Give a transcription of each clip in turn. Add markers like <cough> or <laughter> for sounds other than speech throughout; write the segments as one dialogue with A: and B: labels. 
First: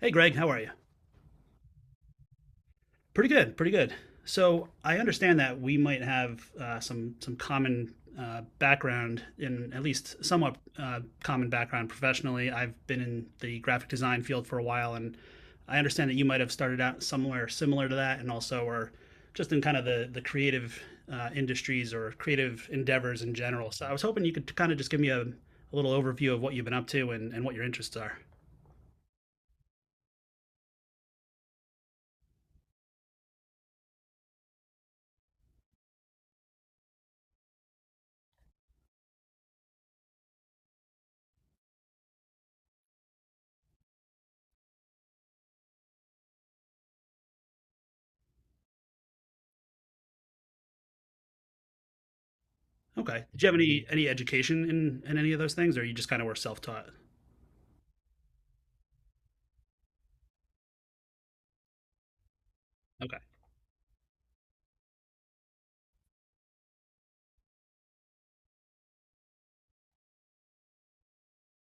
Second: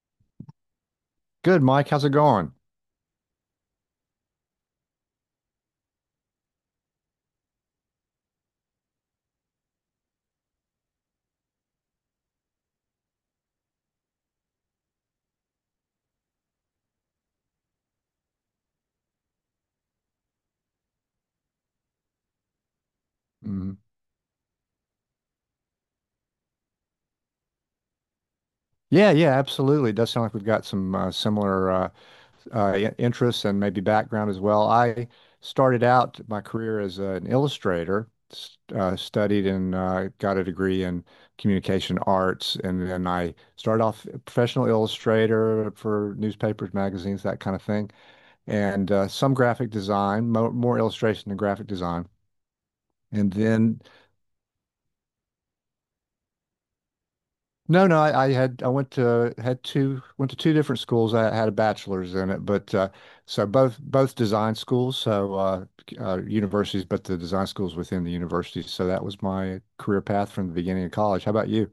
A: Hey, Greg, how are you?
B: Good, Mike. How's it going?
A: Pretty good, pretty good. So I understand that we might have some common background, in at least somewhat common background professionally. I've been in the graphic design field for a while, and I understand that you might have started out somewhere similar to that, and also are just in kind of the creative industries or creative endeavors in general.
B: Mhm.
A: So I was hoping you could kind of just give me a little overview of what you've been up to and what your interests are.
B: Yeah, yeah, absolutely. It does sound like we've got some similar interests and maybe background as well. I started out my career as an illustrator, studied and got a degree in communication arts, and then I started off a professional illustrator for newspapers, magazines, that kind of thing, and some graphic design, mo more illustration than graphic design,
A: Okay.
B: and
A: Did you have
B: then.
A: any education in any of those things, or you just kind of were self taught?
B: No, no, I went to had two went to two different schools. I had a bachelor's in it, but
A: Okay.
B: so both design schools, so universities, but the design schools within the universities. So that was my career path from the beginning of college. How about you?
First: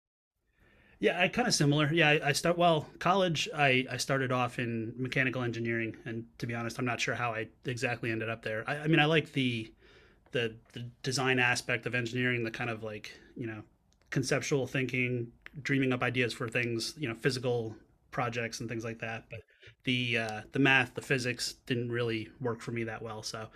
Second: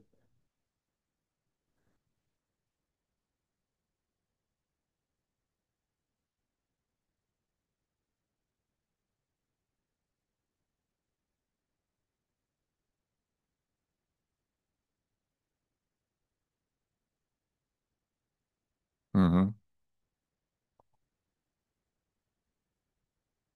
A: Yeah, I kind of similar. Yeah, I start well college. I started off in mechanical engineering, and to be honest, I'm not sure how I exactly ended up there. I mean, I like the design aspect of engineering, the kind of like you know conceptual thinking, dreaming up ideas for things, you know, physical projects and things like that. But
B: Hmm.
A: the math, the physics didn't really work for me that well. So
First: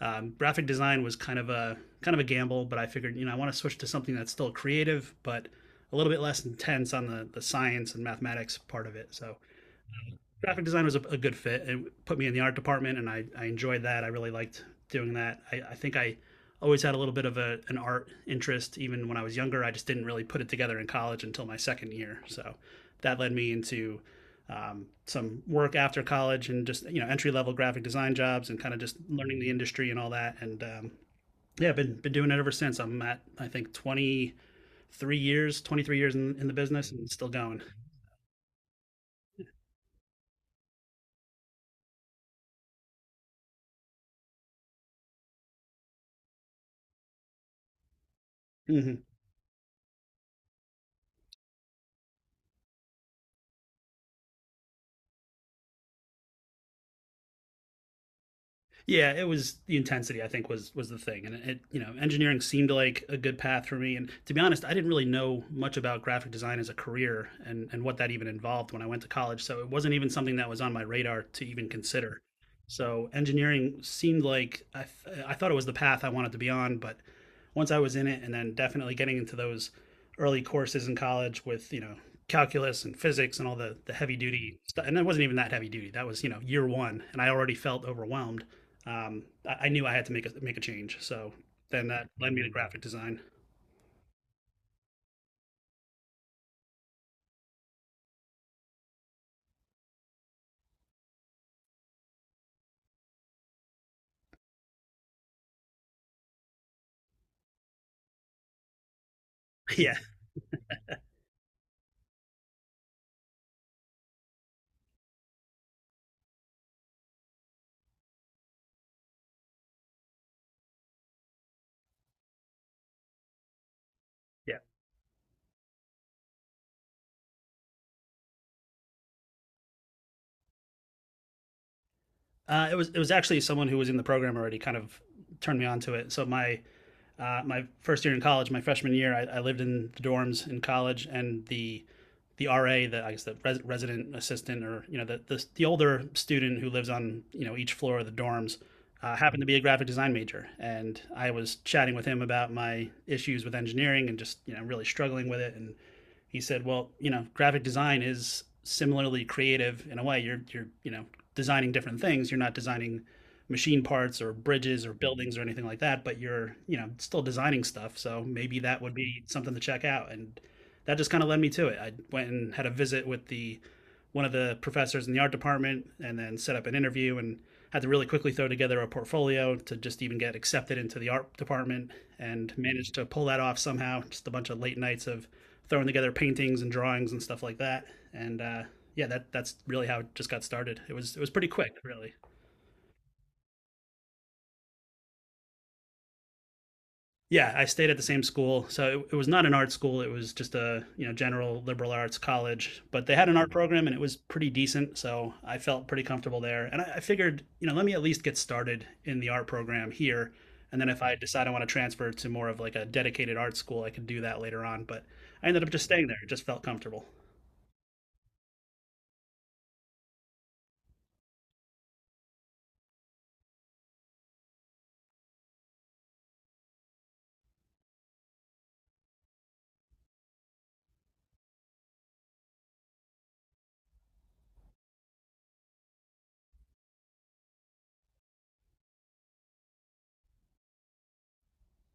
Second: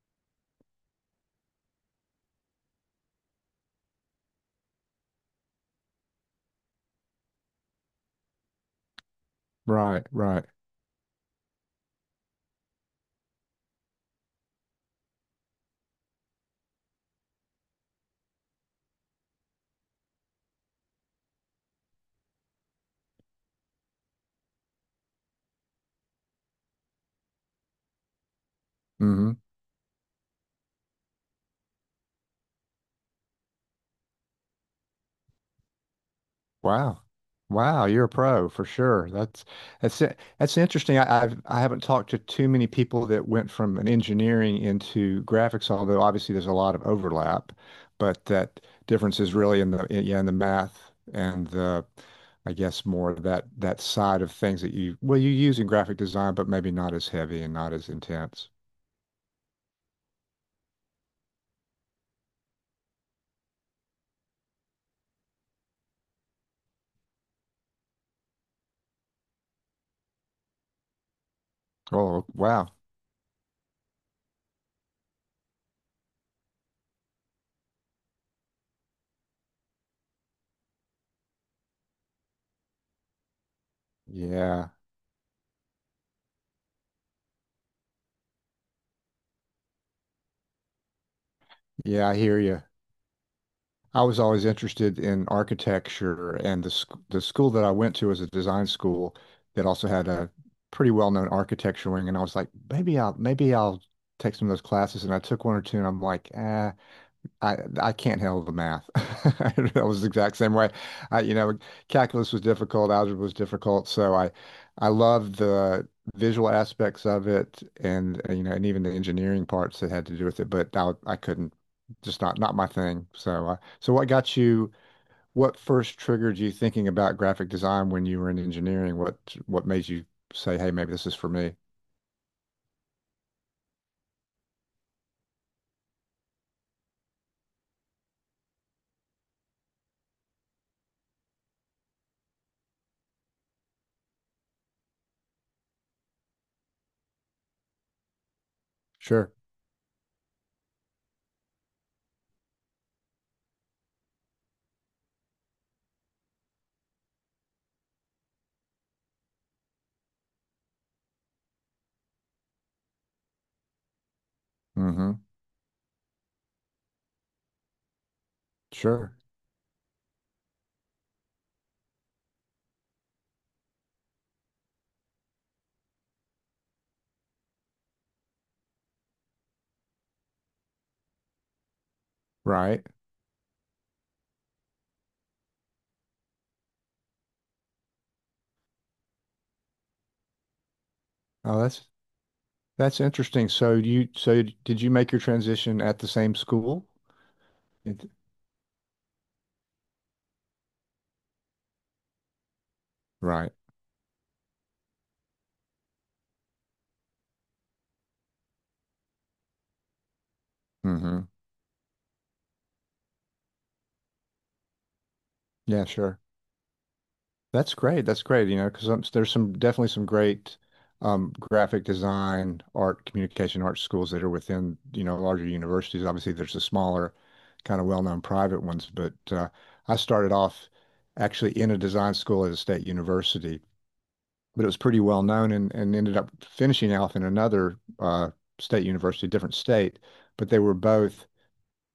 A: graphic design was kind of a gamble, but I figured you know I want to switch to something that's still creative, but a little bit less intense on the science and mathematics part of it. So
B: Right, right.
A: graphic design was a good fit. It put me in the art department, and I enjoyed that. I really liked doing that. I think I always had a little bit of an art interest, even when I was younger. I just didn't really put it together in college until my second year. So that led me into some work after college and just you know entry level graphic design jobs and kind of just
B: Hmm.
A: learning the industry and all that. And yeah, I've been doing it ever since. I'm at I think 23 years, 23 years in the business,
B: Wow.
A: and still going.
B: Wow, you're a pro for sure. That's that's interesting. I haven't talked to too many people that went from an engineering into graphics, although obviously there's a lot of overlap, but that
A: Mm-hmm.
B: difference is really in yeah, in the math and the I guess more of that side of things that you well you use in graphic design, but maybe not as heavy and not as intense.
A: Yeah, it was the intensity. I think was the thing, and it you know engineering seemed like a good path for me. And to be honest, I didn't really know much about graphic design as a career and what that even involved when I went to college. So it wasn't even something that was on my radar to even consider.
B: Oh, wow.
A: So engineering seemed like I thought it was the path I wanted to be on, but once I was in it, and then definitely getting into those early courses in college with you know calculus and physics and all the heavy duty
B: Yeah.
A: stuff, and it wasn't even that heavy duty. That was you know year one, and I already felt overwhelmed I knew I had to make a change. So then that
B: Yeah, I
A: led
B: hear
A: me to
B: you.
A: graphic design.
B: I was always interested in architecture, and the school that I went to was a design school that also had a pretty well-known architecture wing. And I was like, maybe I'll take some of those classes. And I took one or two, and I'm like, I can't handle the math. <laughs>
A: <laughs>
B: I
A: yeah,
B: was the exact same way. I, you know, calculus was difficult, algebra was difficult, so I love the visual aspects of it, and you know, and even the engineering parts that had to do with it. But I couldn't, just not my thing. So so what got
A: yeah.
B: you? What first triggered you thinking about graphic design when you were in engineering? What made you say, hey, maybe this is for me?
A: It was actually someone who was in the program already kind of turned me on to it. So my my first year in college, my freshman year, I lived in the dorms in college, and the RA, the I guess the resident assistant, or you know the, the older student who lives on you know each floor of the dorms,
B: Sure.
A: happened to be a graphic design major, and I was chatting with him about my issues with engineering and just you know really struggling with it and he said, well, you know, graphic design is similarly creative in a way. You're you know designing different things. You're not designing machine parts or bridges or
B: Mm-hmm.
A: buildings or anything like that, but you're you know still designing stuff. So maybe that would
B: Sure.
A: be something to check out. And that just kind of led me to it. I went and had a visit with the one of the professors in the art department and then set up an interview and had to really quickly throw together a portfolio to just even get accepted into the art department and
B: Right.
A: managed to pull that off somehow. Just a bunch of late nights of throwing together paintings and drawings and stuff like that. And yeah, that's really how it just got started. It was pretty
B: Oh,
A: quick, really.
B: that's interesting. So you so did you make your transition at the same school?
A: Yeah, I stayed at the
B: It-
A: same school. So it was not an art school. It was just a, you know, general liberal arts college, but they had an art
B: right.
A: program and it was pretty decent. So I felt pretty comfortable there. And I figured, you know, let me at least get started in the art program here. And then if I
B: Hmm.
A: decide I want to transfer to more of like a dedicated art school, I could do that later on. But I ended up just
B: Yeah,
A: staying there.
B: sure.
A: It just felt comfortable.
B: That's great. That's great, you know, because there's some definitely some great graphic design, art, communication arts schools that are within, you know, larger universities. Obviously, there's the smaller, kind of well-known private ones, but I started off actually in a design school at a state university, but it was pretty well known and ended up finishing off in another state university, different state. But they were both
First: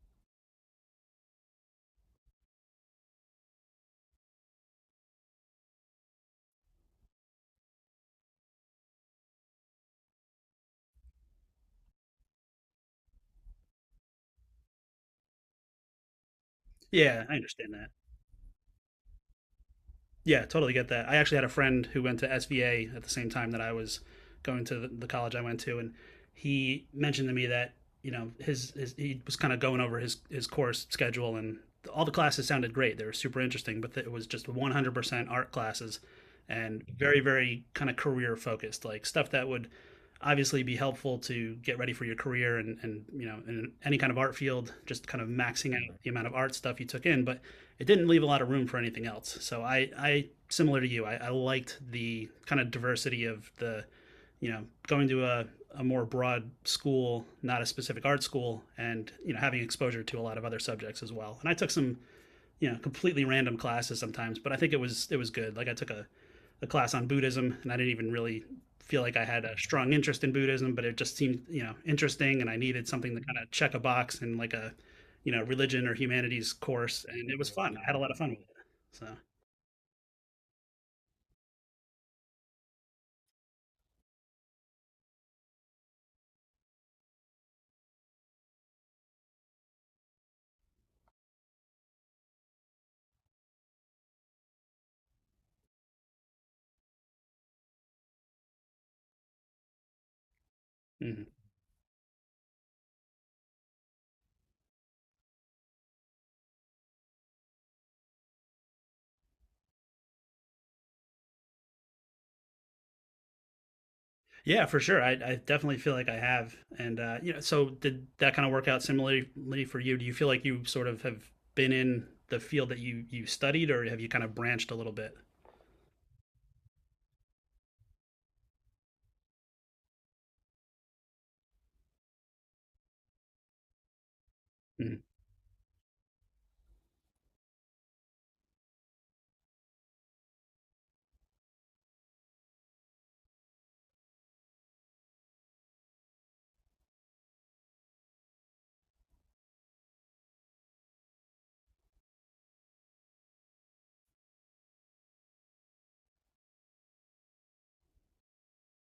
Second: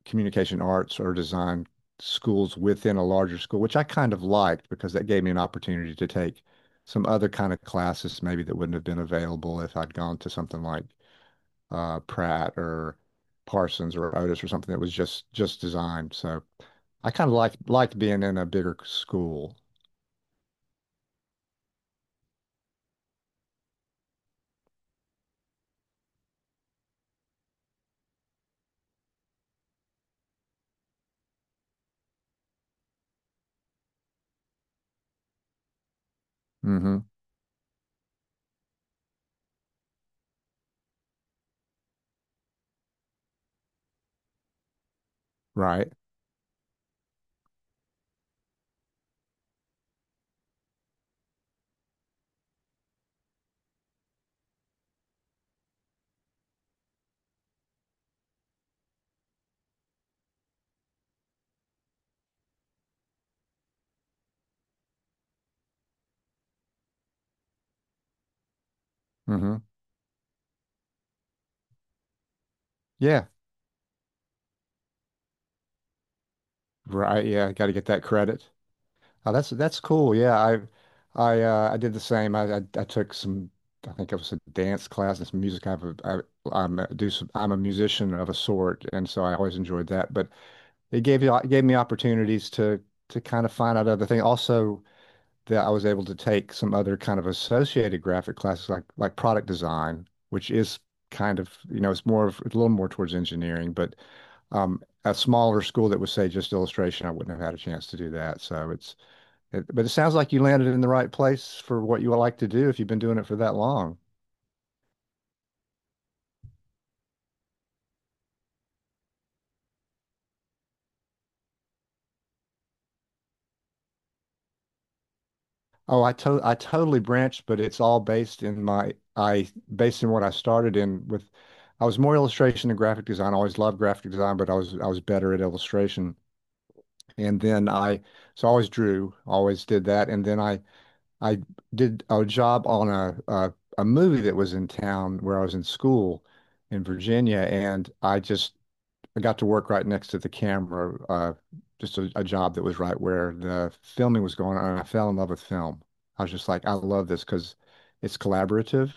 B: communication arts or design schools within a larger school, which I kind of liked because that gave me an opportunity to take some other kind of classes maybe that wouldn't have been available if I'd gone to something like Pratt or Parsons or Otis or something that was just designed. So I
A: Yeah,
B: kind of
A: I understand.
B: liked being in a bigger school.
A: Yeah, totally get that. I actually had a friend who went to SVA at the same time that I was college I went to, and he mentioned to me that you know his he was kind of going over his course schedule, and all the classes sounded great. They were super interesting, but it was just 100% art classes, and
B: Hmm.
A: very kind of career focused, like stuff that would obviously be helpful to get ready for your career and you know in any kind of art field, just kind of maxing
B: Right.
A: out the amount of art stuff you took in, but it didn't leave a lot of room for anything else. So I similar to you, I liked the kind of diversity you know, going to a more broad school, not a specific art school, and you know having exposure to a lot of other subjects as well. And I took some you know completely random classes sometimes but I think it was good like I took a class on buddhism and I didn't even really feel like I had a
B: Hmm.
A: strong interest in buddhism but it just seemed you know interesting and I needed something to
B: Yeah.
A: kind of check a box in like a you know religion or humanities course
B: Right,
A: and it was
B: yeah, got to
A: fun I
B: get
A: had a
B: that
A: lot of fun with it
B: credit.
A: so
B: Oh, that's cool. Yeah, I I did the same. I took some I think it was a dance class and some music. I have I'm do some, I'm a musician of a sort, and so I always enjoyed that. But it gave me opportunities to kind of find out other things. Also, that I was able to take some other kind of associated graphic classes like product design, which is
A: mhm.
B: kind of, you know, it's more of it's a little more towards engineering, but a smaller school that would say just illustration, I wouldn't have had a chance to do that. So it's it, but it sounds like you landed in the right place for what you would like to do if you've been doing it for that long.
A: Yeah for sure I definitely feel like I have and you know so did that kind of work out similarly for you do you feel like you sort of have been in the field that you studied or have you kind of branched a little bit.
B: Oh, I totally branched, but it's all based in my I based in what I started in with I was more illustration and graphic design. I always loved graphic design, but I
A: Mhm.
B: was better at illustration. And then I, so I always drew, always did that. And then I did a job on a movie that was in town where I was in school in Virginia. And I just I got to work right next to the camera, just a job that was right where the filming was going on. And I fell in love with film. I was just like, I love this because it's collaborative.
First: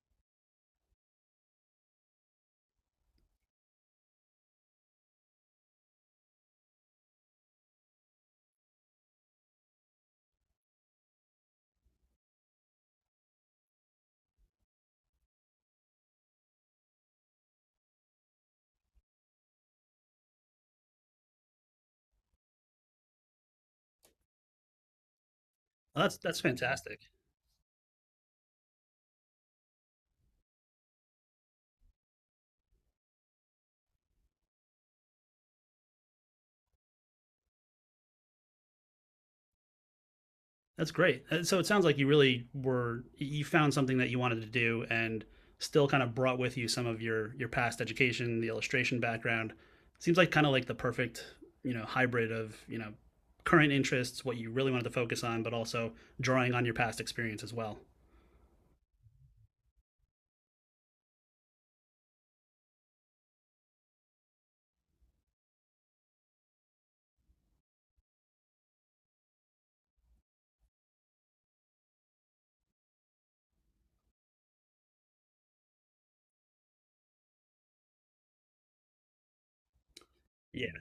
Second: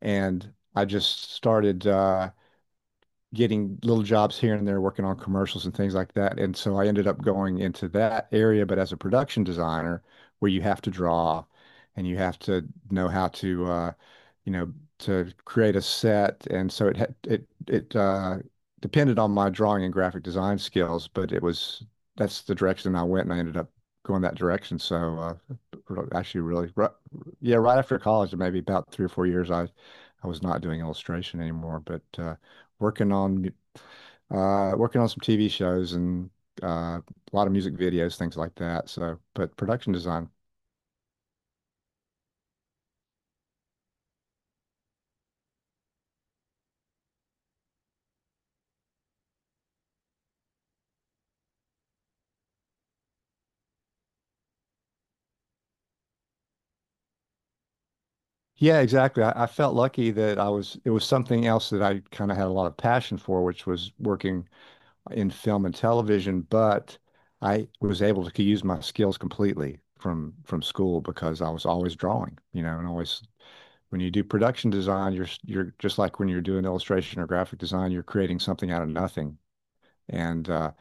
B: And I just started, getting little jobs here and there working on commercials and things like that. And so I ended up going into that area, but as a production designer, where you have to draw and you have to know how to, you know, to create a set. And so it had, depended on my drawing and graphic design skills, but it was, that's the direction I went and I ended up going that direction. So,
A: Well, that's
B: actually really, right,
A: fantastic.
B: yeah, right after college, maybe about 3 or 4 years, I was not doing illustration anymore, but, working on working on some TV shows and a lot of music videos, things like that. So, but production design.
A: That's great. So it sounds like you really were you found something that you wanted to do and still kind of brought with you some of your past education, the illustration background. Seems like kind of like the perfect, you know, hybrid of, you know, current interests, what you really wanted to focus on, but also drawing on your past experience as well.
B: Yeah, exactly. I felt lucky that I was it was something else that I kind of had a lot of passion for, which was working in film and television, but I was able to use my skills completely from school because I was always drawing, you know, and always when you do production design, you're just like when you're doing illustration or graphic design, you're creating something out of nothing, and
A: Yeah.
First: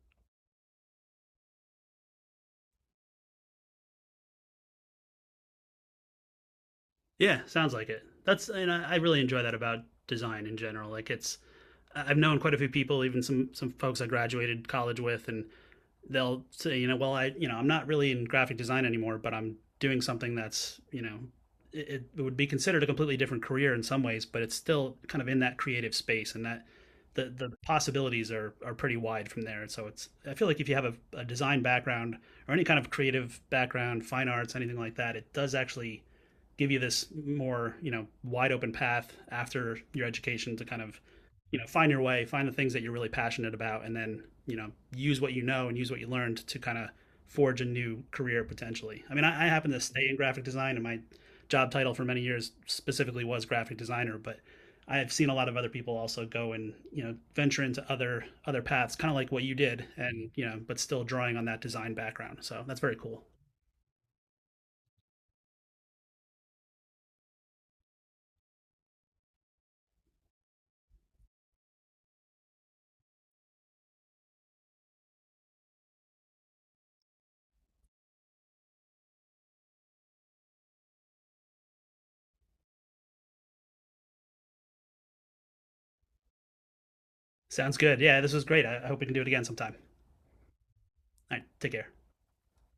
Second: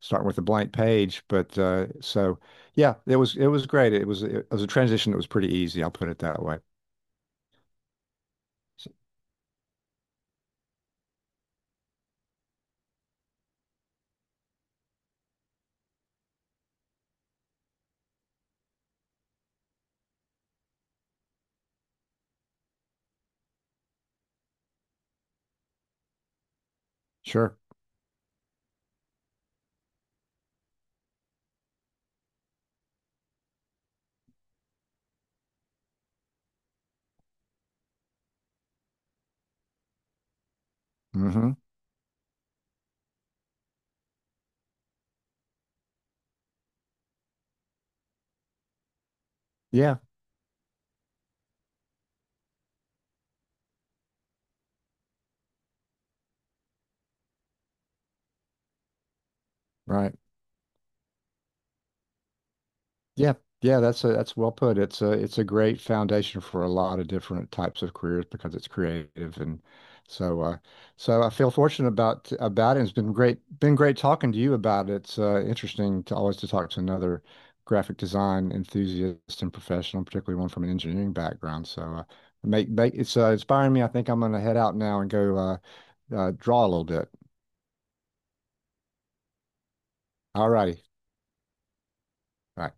B: starting with a blank page. But so yeah, it was great. It was a transition that was pretty easy. I'll put it that way.
A: Yeah, sounds like it. That's and
B: S-
A: I really enjoy that about design in general. Like it's I've known quite a few people, even some folks I graduated college with, and they'll say, you know, well, I, you know, I'm not really in graphic design anymore, but I'm doing something that's, you know, it would be considered a completely different career in some ways, but it's still kind of in that creative space and that the
B: Sure.
A: possibilities are pretty wide from there. And so it's, I feel like if you have a design background or any kind of creative background, fine arts, anything like that, it does actually give you this more you know wide open path after your education to kind of
B: Hmm.
A: you know find your way find the things that you're really passionate about and then you know use what you know and use what you learned to kind of forge a new career potentially I mean I happen to
B: Yeah.
A: stay in graphic design and my job title for many years specifically was graphic designer but I have seen a lot of other people also go and you know venture into other paths kind of like what you did
B: Right.
A: and you know but still drawing on that design background so that's very cool.
B: Yeah, yeah, that's that's well put. It's a great foundation for a lot of different types of careers because it's creative and so so I feel fortunate about it. It's been great talking to you about it. It's interesting to always to talk to another graphic design enthusiast and professional, particularly one from an engineering background. So make it's inspiring me. I think I'm gonna head out now and go draw a little bit.
A: Sounds good yeah this was great I hope we can do it again sometime.
B: All righty.
A: Right, take care.
B: All right.